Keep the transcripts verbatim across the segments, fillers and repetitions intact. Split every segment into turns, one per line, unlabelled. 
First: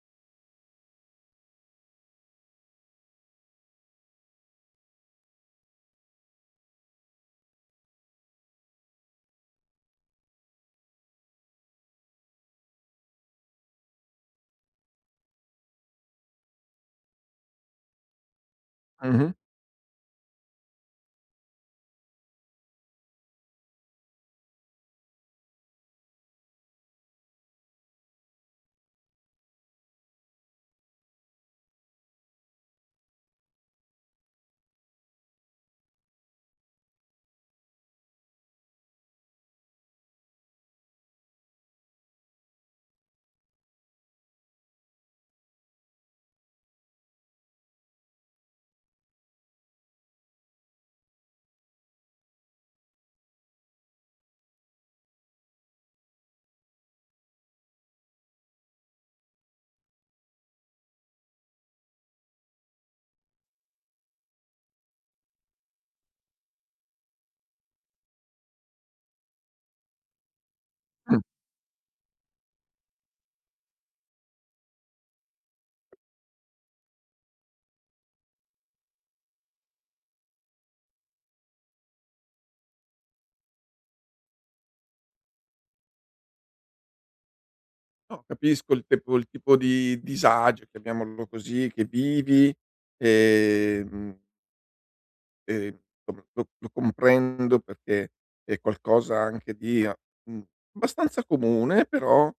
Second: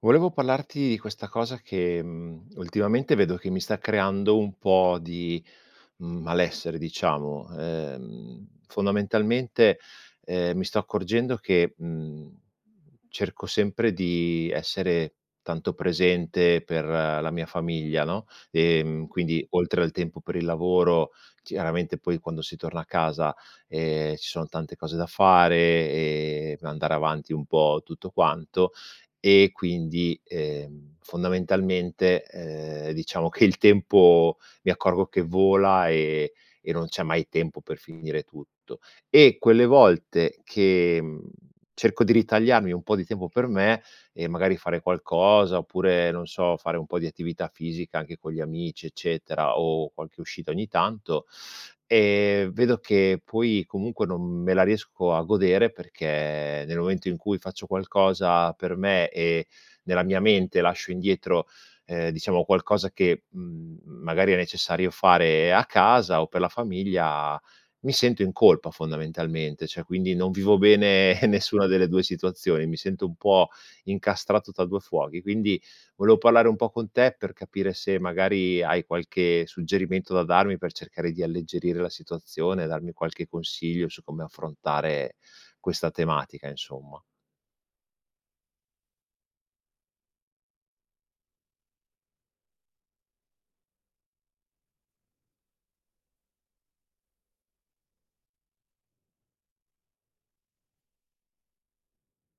Volevo parlarti di questa cosa che, mhmm, ultimamente vedo che mi sta creando un po' di mh, malessere, diciamo. Ehm, fondamentalmente, ehm, mi sto accorgendo che, mhmm, cerco sempre di essere tanto presente per eh, la mia famiglia, no, ehm,
Mh-mh.
quindi oltre al tempo per il lavoro, chiaramente poi quando si torna a casa, ehm, ci sono tante cose da fare e andare avanti un po' tutto quanto, e quindi, ehm, fondamentalmente, ehm, diciamo che il tempo mi accorgo che vola e e non c'è mai tempo per finire tutto. E quelle volte che, mhmm, cerco di ritagliarmi un po' di tempo per me e magari fare qualcosa, oppure, non so, fare un po' di attività fisica anche con gli amici, eccetera, o qualche uscita ogni tanto. Ehm, vedo che poi comunque non me la riesco a godere perché nel momento in cui faccio qualcosa per me e nella mia mente lascio indietro, ehm, diciamo qualcosa che, mhmm, magari è necessario fare a casa o per la famiglia, mi sento in colpa fondamentalmente, cioè quindi non vivo bene
Mh.
nessuna delle due situazioni, mi sento un po' incastrato tra due fuochi. Quindi volevo parlare un po' con te per capire se magari hai qualche suggerimento da darmi per cercare di alleggerire la situazione, darmi qualche consiglio su come affrontare questa tematica insomma.
No, capisco il tipo il tipo di disagio, chiamiamolo così, che vivi, ehm, e insomma lo lo comprendo perché è qualcosa anche di a mhmm, abbastanza comune, però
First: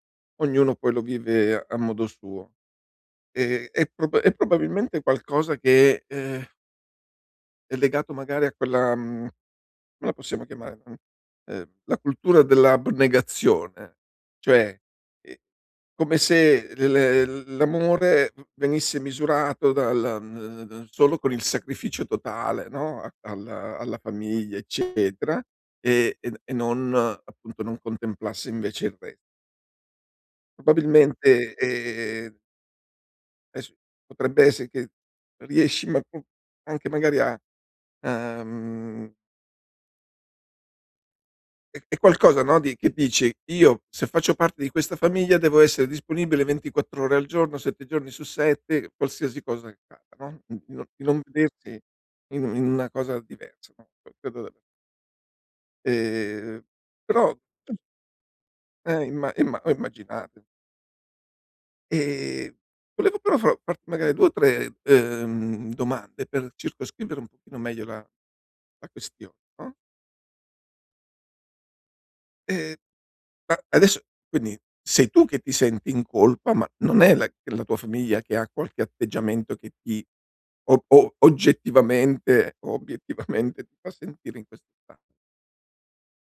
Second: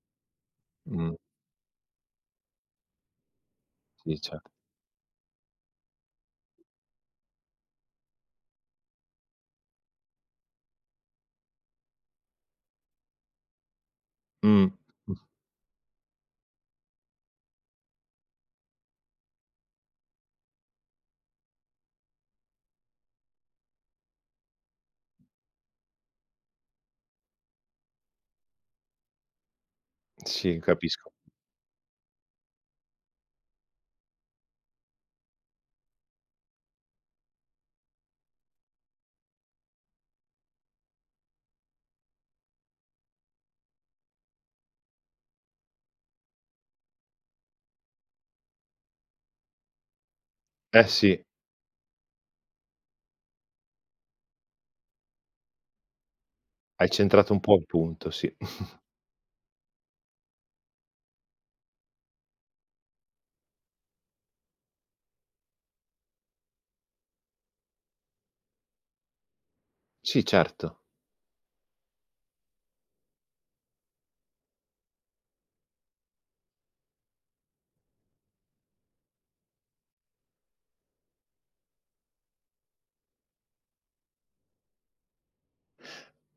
ognuno poi lo
Mh,
vive a modo suo. Ehm, è prob
sì,
è
certo.
probabilmente qualcosa che, ehm è legato magari a quella mhmm, come la possiamo chiamare, mhmm, ehm, la cultura dell'abnegazione,
Mh,
cioè,
mh,
ehm, come se l l l'amore venisse misurato dal mhmm, solo con il sacrificio totale, no, a alla alla famiglia, eccetera, e e e non eh, appunto, non contemplasse invece il resto.
sì, capisco.
Probabilmente, ehm, adesso potrebbe essere che riesci, ma anche magari a a mhmm È è qualcosa, no, di che dici: "Io, se faccio parte di questa famiglia, devo essere disponibile ventiquattro ore al giorno, sette giorni su sette, qualsiasi cosa accada", no, di di non
Eh
di non
sì,
vedersi in in una cosa diversa, no, ehm,
hai centrato
però
un po' il punto, sì.
eh, imma imma ho immaginato. Ehm, volevo però fa farti magari due o tre, ehm, domande per circoscrivere un pochino meglio la la questione, no,
Sì, certo.
ehm Ma adesso quindi sei tu che ti senti in colpa, ma non è la la tua famiglia che ha qualche atteggiamento che ti o o oggettivamente, o obiettivamente, ti fa sentire in questo stato.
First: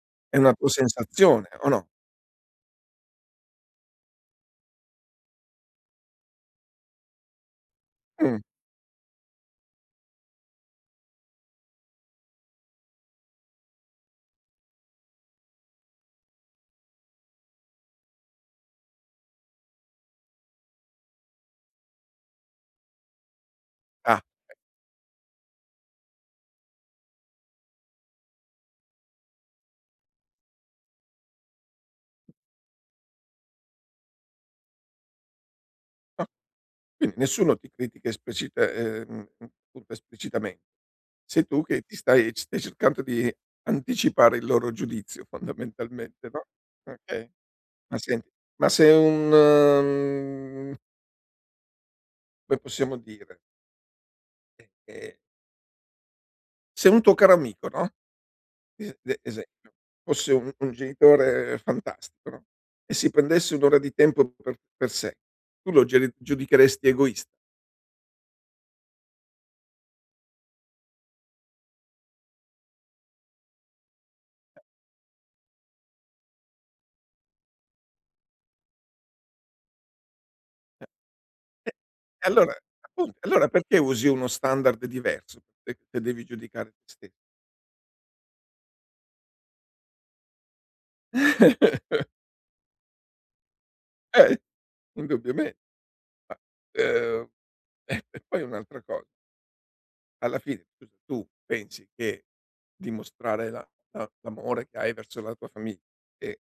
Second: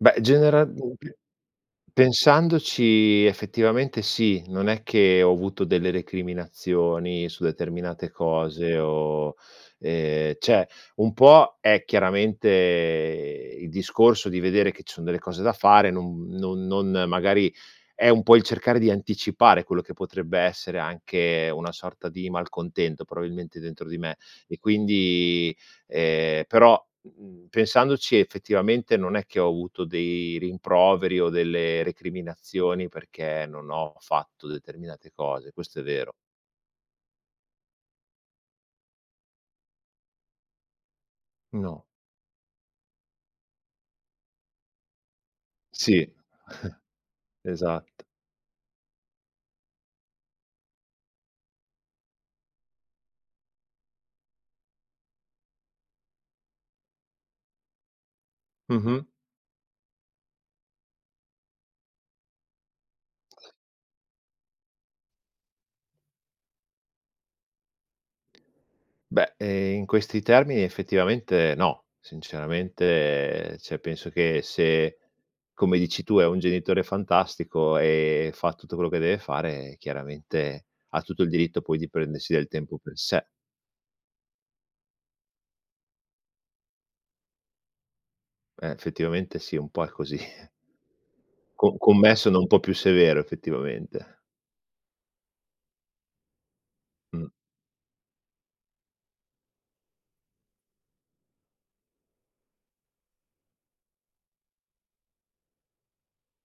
Beh,
È una
genera
tua
mhmm,
sensazione o no?
pensandoci effettivamente sì, non è che ho avuto delle recriminazioni su determinate
Mh,
cose o ehm, cioè un po' è chiaramente il discorso di vedere che ci sono delle cose da fare, non non non magari è un po' il cercare di anticipare quello che potrebbe essere anche una sorta di malcontento probabilmente dentro di me
ah,
e quindi. Ehm, però, mhmm, pensandoci effettivamente non è che ho avuto dei rimproveri o delle recriminazioni perché non ho fatto determinate cose, questo è vero.
ah, quindi nessuno ti critica esplicita ehm, appunto, esplicitamente. Sei tu che
No.
ti stai stai cercando di anticipare il loro giudizio,
Sì,
fondamentalmente, no, okay. Ma
esatto.
senti, ma sei un, mhmm, come possiamo dire Ehm, Se un tuo caro amico, no, es
Mh-mh.
de esempio, fosse un un genitore fantastico, no, e si prendesse un'ora ora di tempo per per sé, tu lo geri giudicheresti egoista?
Beh, ehm, in questi termini effettivamente no, sinceramente, cioè penso che se, come dici tu, è un genitore fantastico e fa tutto quello che deve fare, chiaramente ha tutto il diritto
Eh,
poi di
e
prendersi del
allora
tempo per
appunto,
sé.
allora perché usi uno standard diverso, se se devi giudicare te ste
Eh, effettivamente sì, un po' è così. Co con me sono un po' più severo effettivamente.
Eh, indubbiamen ma, ehm,
Mh.
eh, e e poi un'altra cosa, alla fine, scusa, tu pensi che dimostrare la la l'amore che hai verso la tua famiglia e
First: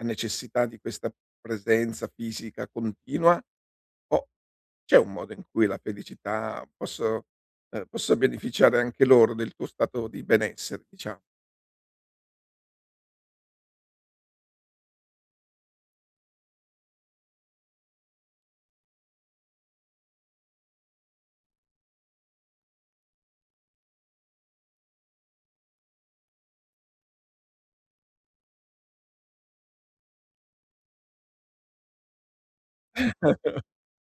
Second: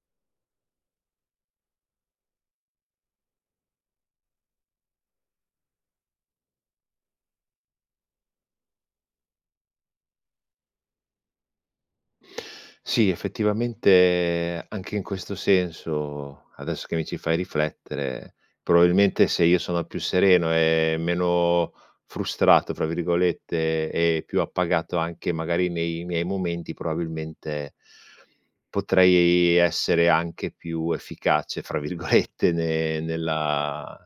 ha necessità di questa presenza fisica continua, o c'è un modo in cui la felicità posso ehm, possa beneficiare anche loro del tuo stato di benessere, diciamo?
Sì, effettivamente anche in questo senso, adesso che mi ci fai riflettere, probabilmente se io sono più sereno e meno "frustrato" fra virgolette e più appagato anche magari nei miei momenti, probabilmente potrei essere anche più "efficace" fra virgolette ne nella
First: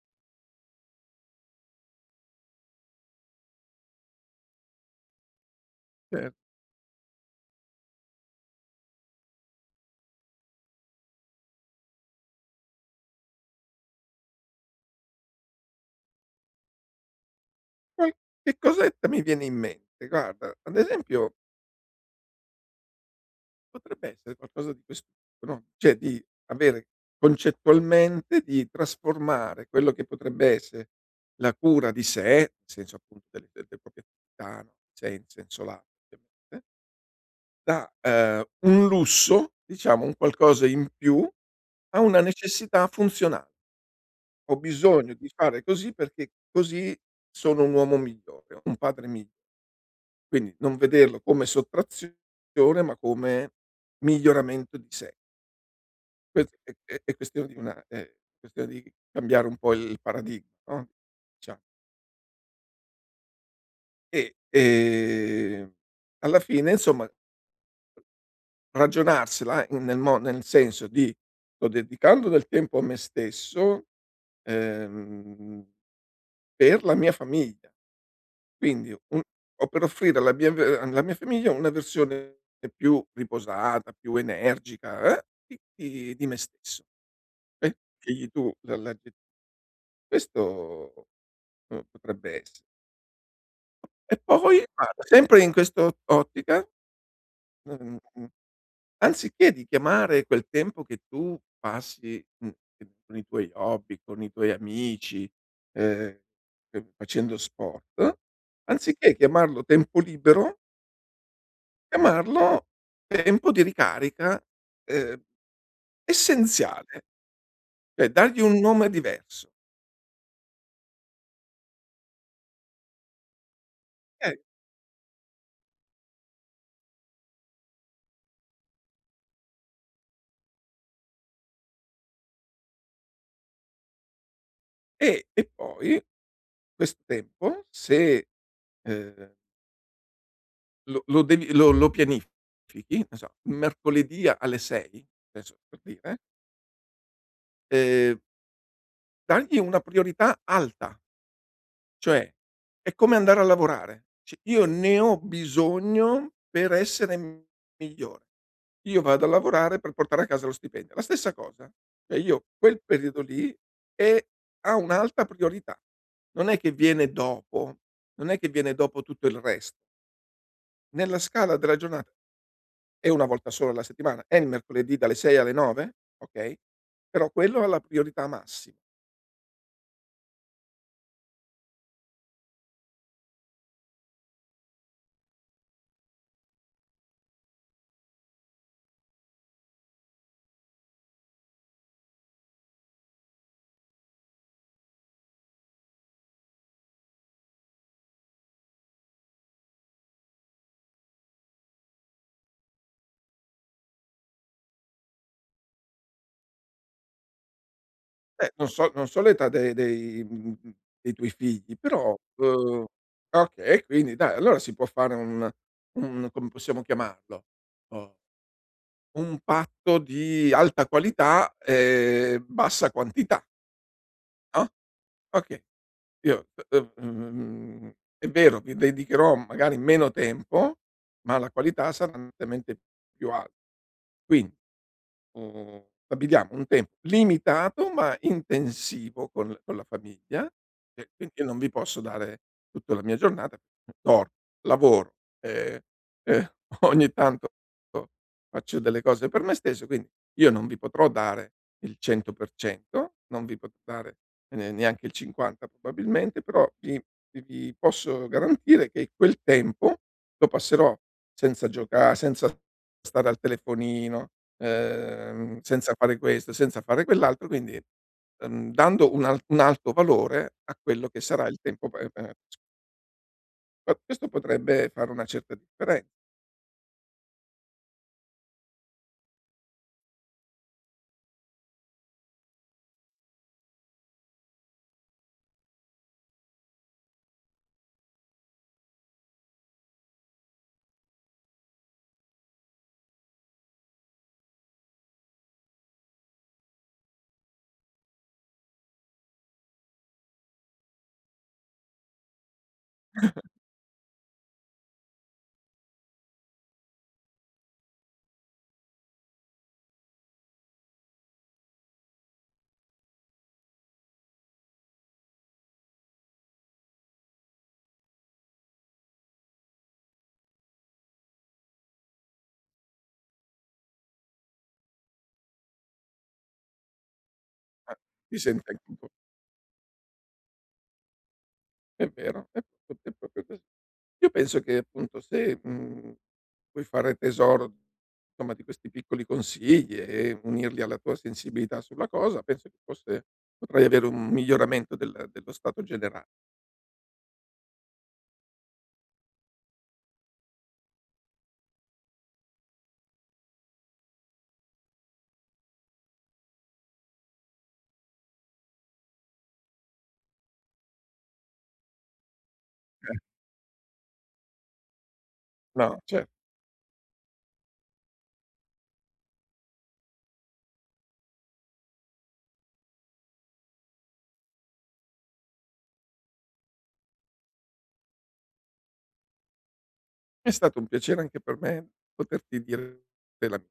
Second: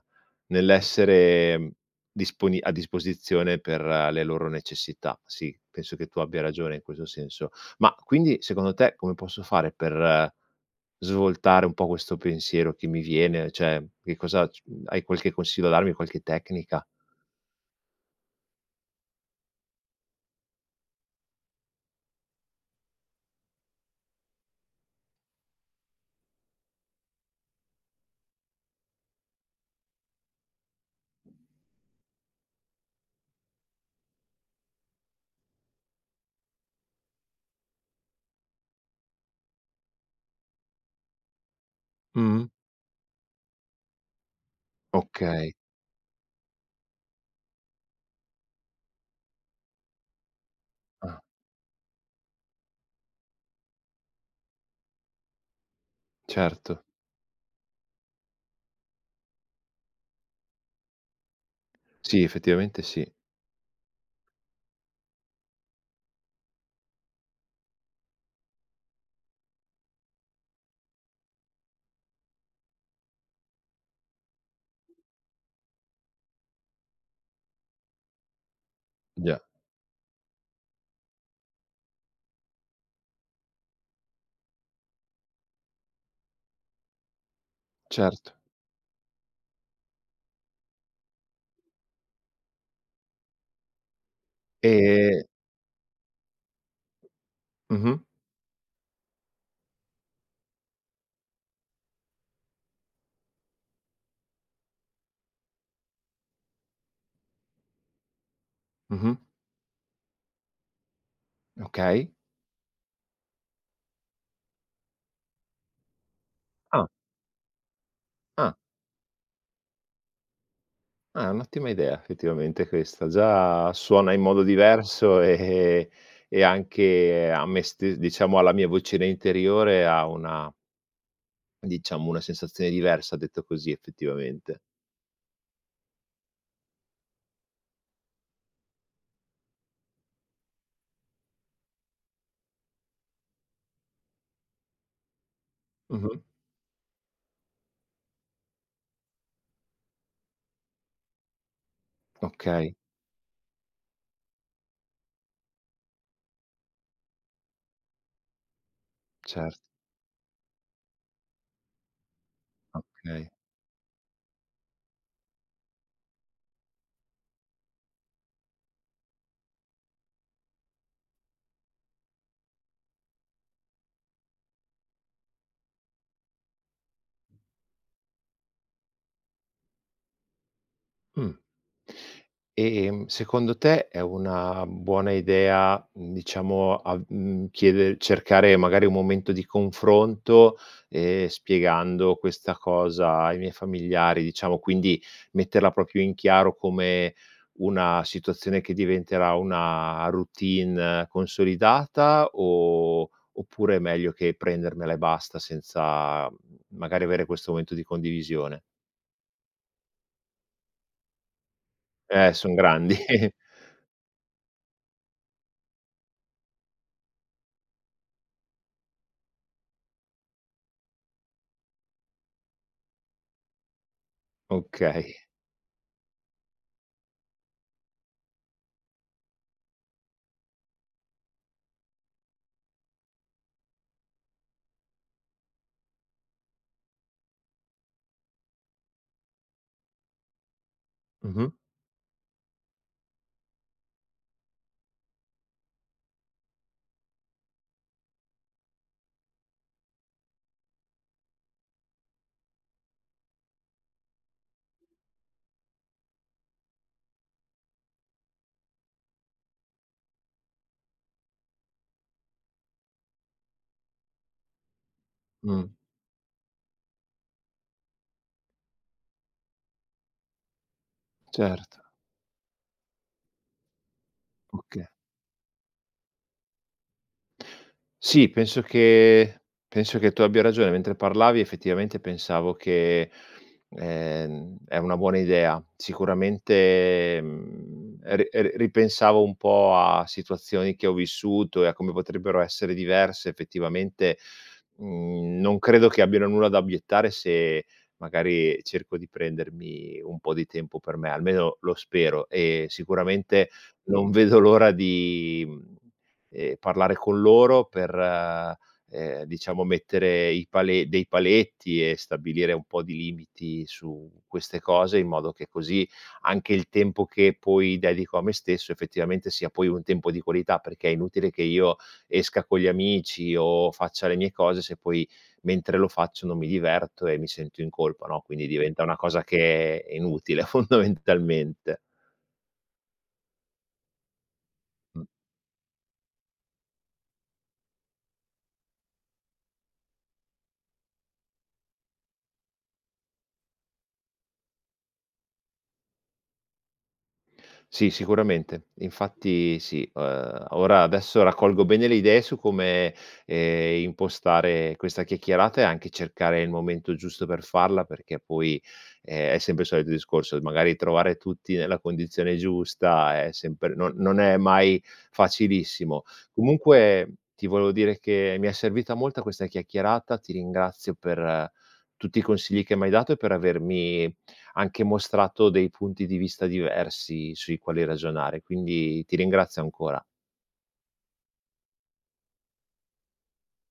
nell'essere, mhmm, disponi a disposizione per eh, le loro necessità. Sì, penso che tu
Cer
abbia ragione in questo senso. Ma quindi secondo te come posso fare per eh, svoltare un po' questo pensiero che mi viene? Cioè, che cosa c hai qualche consiglio da darmi, qualche tecnica?
Qualche cosetta mi viene in mente. Guarda, ad esempio potrebbe essere qualcosa di questo tipo, no, cioè di avere concettualmente di trasformare quello che potrebbe essere la cura di sé, nel senso, appunto, delle delle proprie attività, no, sen senso lato, ovviamente. Da, ehm, un lusso, diciamo, un qualcosa in più, a una
Mh-mh.
necessità funzionale. Ho bisogno di
Okay.
fare così perché così sono un uomo migliore, un padre migliore. Quindi non vederlo
Ah,
come sottrazione, ma come miglioramento di sé. Questo è
certo.
è è questione di una, ehm, questione di cambiare un po' il paradigma, no, diciamo.
Sì, effettivamente sì.
E, ehm, alla fine, insomma, ragionarsela in nel mo nel senso di: "Sto dedicando del tempo a me stesso, ehm, per la mia famiglia, quindi un
Già,
o per offrire alla mia v alla mia famiglia una versione più riposata, più energica, eh, di di di me stesso". E scegli
certo.
tu la l'agge questo, uhm, potrebbe esse e poi vado
E
sempre in quest'o ottica, mhmm
mh-mh,
Anziché di chiamare quel tempo che tu passi, mhmm, che con i tuoi hobby, con i tuoi amici, ehm, ehm, facendo sport, anziché
mh-mh,
chiamarlo tempo libero,
okay.
chiamarlo tempo di ricarica, ehm,
Ah,
essenziale, cioè dargli
ah,
un nome diverso.
ah, è un'ottima idea effettivamente questa. Già suona in
Eh,
modo diverso e e anche a me ste diciamo alla mia vocina interiore ha una diciamo una sensazione diversa detto così effettivamente.
e e poi questo tempo, se, ehm, lo lo devi lo lo pianifichi, non so, mercoledì alle sei, adesso per dire,
Mh-mh.
ehm Dargli una priorità alta, cioè
Okay,
è come andare a lavorare. C io ne ho bisogno per essere migliore. Io vado a
certo,
lavorare per portare a casa lo stipendio. La stessa cosa, cioè io quel periodo
okay.
lì è ha un'alta priorità. Non è che viene dopo, non è che viene dopo tutto il resto. Nella scala della giornata è una volta sola alla settimana, è il mercoledì dalle sei alle nove, okay, però quello ha la priorità massi
Mh. E Ehm, secondo te è una buona idea, mhmm, diciamo a mhmm, chiede cercare magari un momento di confronto, ehm, spiegando questa cosa ai miei familiari, diciamo, quindi metterla proprio in chiaro come una situazione che diventerà una routine eh, consolidata o oppure è meglio che prendermela e basta senza, mhmm, magari avere questo momento di
Eh,
condivisione?
non so non so l'età de dei mhmm, dei tuoi figli, però
Eh, son
uhm,
grandi.
okay, quindi dai, allora si può fare un un come possiamo chiamarlo, uhm, un patto di alta qualità e bassa quantità, no,
Okay.
okay, io, uhm, mhmm, è vero, vi dedicherò magari meno tempo, ma la qualità sarà nettamente più al quindi Mhmm, stabiliamo un tempo limitato ma intensivo con con la famiglia, e quindi io
Mh-mh.
non vi posso dare tutta la mia giornata. Dormo, lavoro, ehm, ehm, ogni tanto faccio delle cose per me stesso, quindi io non vi potrò dare il cento per cento, non vi potrò dare ne neanche il cinquanta probabilmente, però vi vi posso garantire che quel tempo lo passerò senza gioca senza Stare al telefonino, ehm,
Mh.
senza fare questo, senza fare quell'altro, quindi, ehm, dando un al un alto valore a quello che sarà il
Certo,
tempo pe pe pe Questo
oka
potrebbe fare una certa differenza.
Sì, penso che penso che tu abbia ragione. Mentre parlavi effettivamente pensavo che, ehm, è una buona idea. Sicuramente, mhmm, ri ri ripensavo un po' a situazioni che ho vissuto e a come potrebbero essere diverse effettivamente, mhmm, non credo che abbiano nulla da obiettare se magari cerco di prendermi un po' di tempo per me, almeno lo spero e sicuramente non vedo l'ora di mhmm ehm, parlare con loro per, ehm, diciamo mettere i pale dei paletti e stabilire un po' di limiti su queste cose, in modo che così anche il tempo che poi dedico a me stesso effettivamente sia poi un tempo di qualità, perché è inutile che io esca con gli amici o faccia le mie cose se poi mentre lo faccio non mi diverto e mi sento in
Eh,
colpa, no,
si
quindi
sente
diventa
anche un
una
po'.
cosa che è inutile fondamentalmente.
È vero, è pro è proprio così. Io penso che, appunto, se, mhmm, puoi fare tesoro, insomma, di questi piccoli consigli e unirli alla tua sensibilità sulla cosa, penso che forse potrai avere un miglioramento del dello stato generale.
Sì, sicuramente. Infatti sì, uhm, ora adesso raccolgo bene le idee su come, ehm, impostare questa chiacchierata e anche cercare il momento giusto per farla, perché poi, ehm, è sempre il solito discorso, magari trovare tutti nella condizione giusta è sempre non non è mai
No,
facilissimo.
cer
Comunque ti volevo dire che mi è servita molta questa chiacchierata, ti ringrazio per eh, tutti i consigli che m'hai dato e per avermi anche mostrato dei punti di vista diversi sui quali ragionare, quindi ti ringrazio ancora.
È stato un piacere anche per me poterti dire della mia.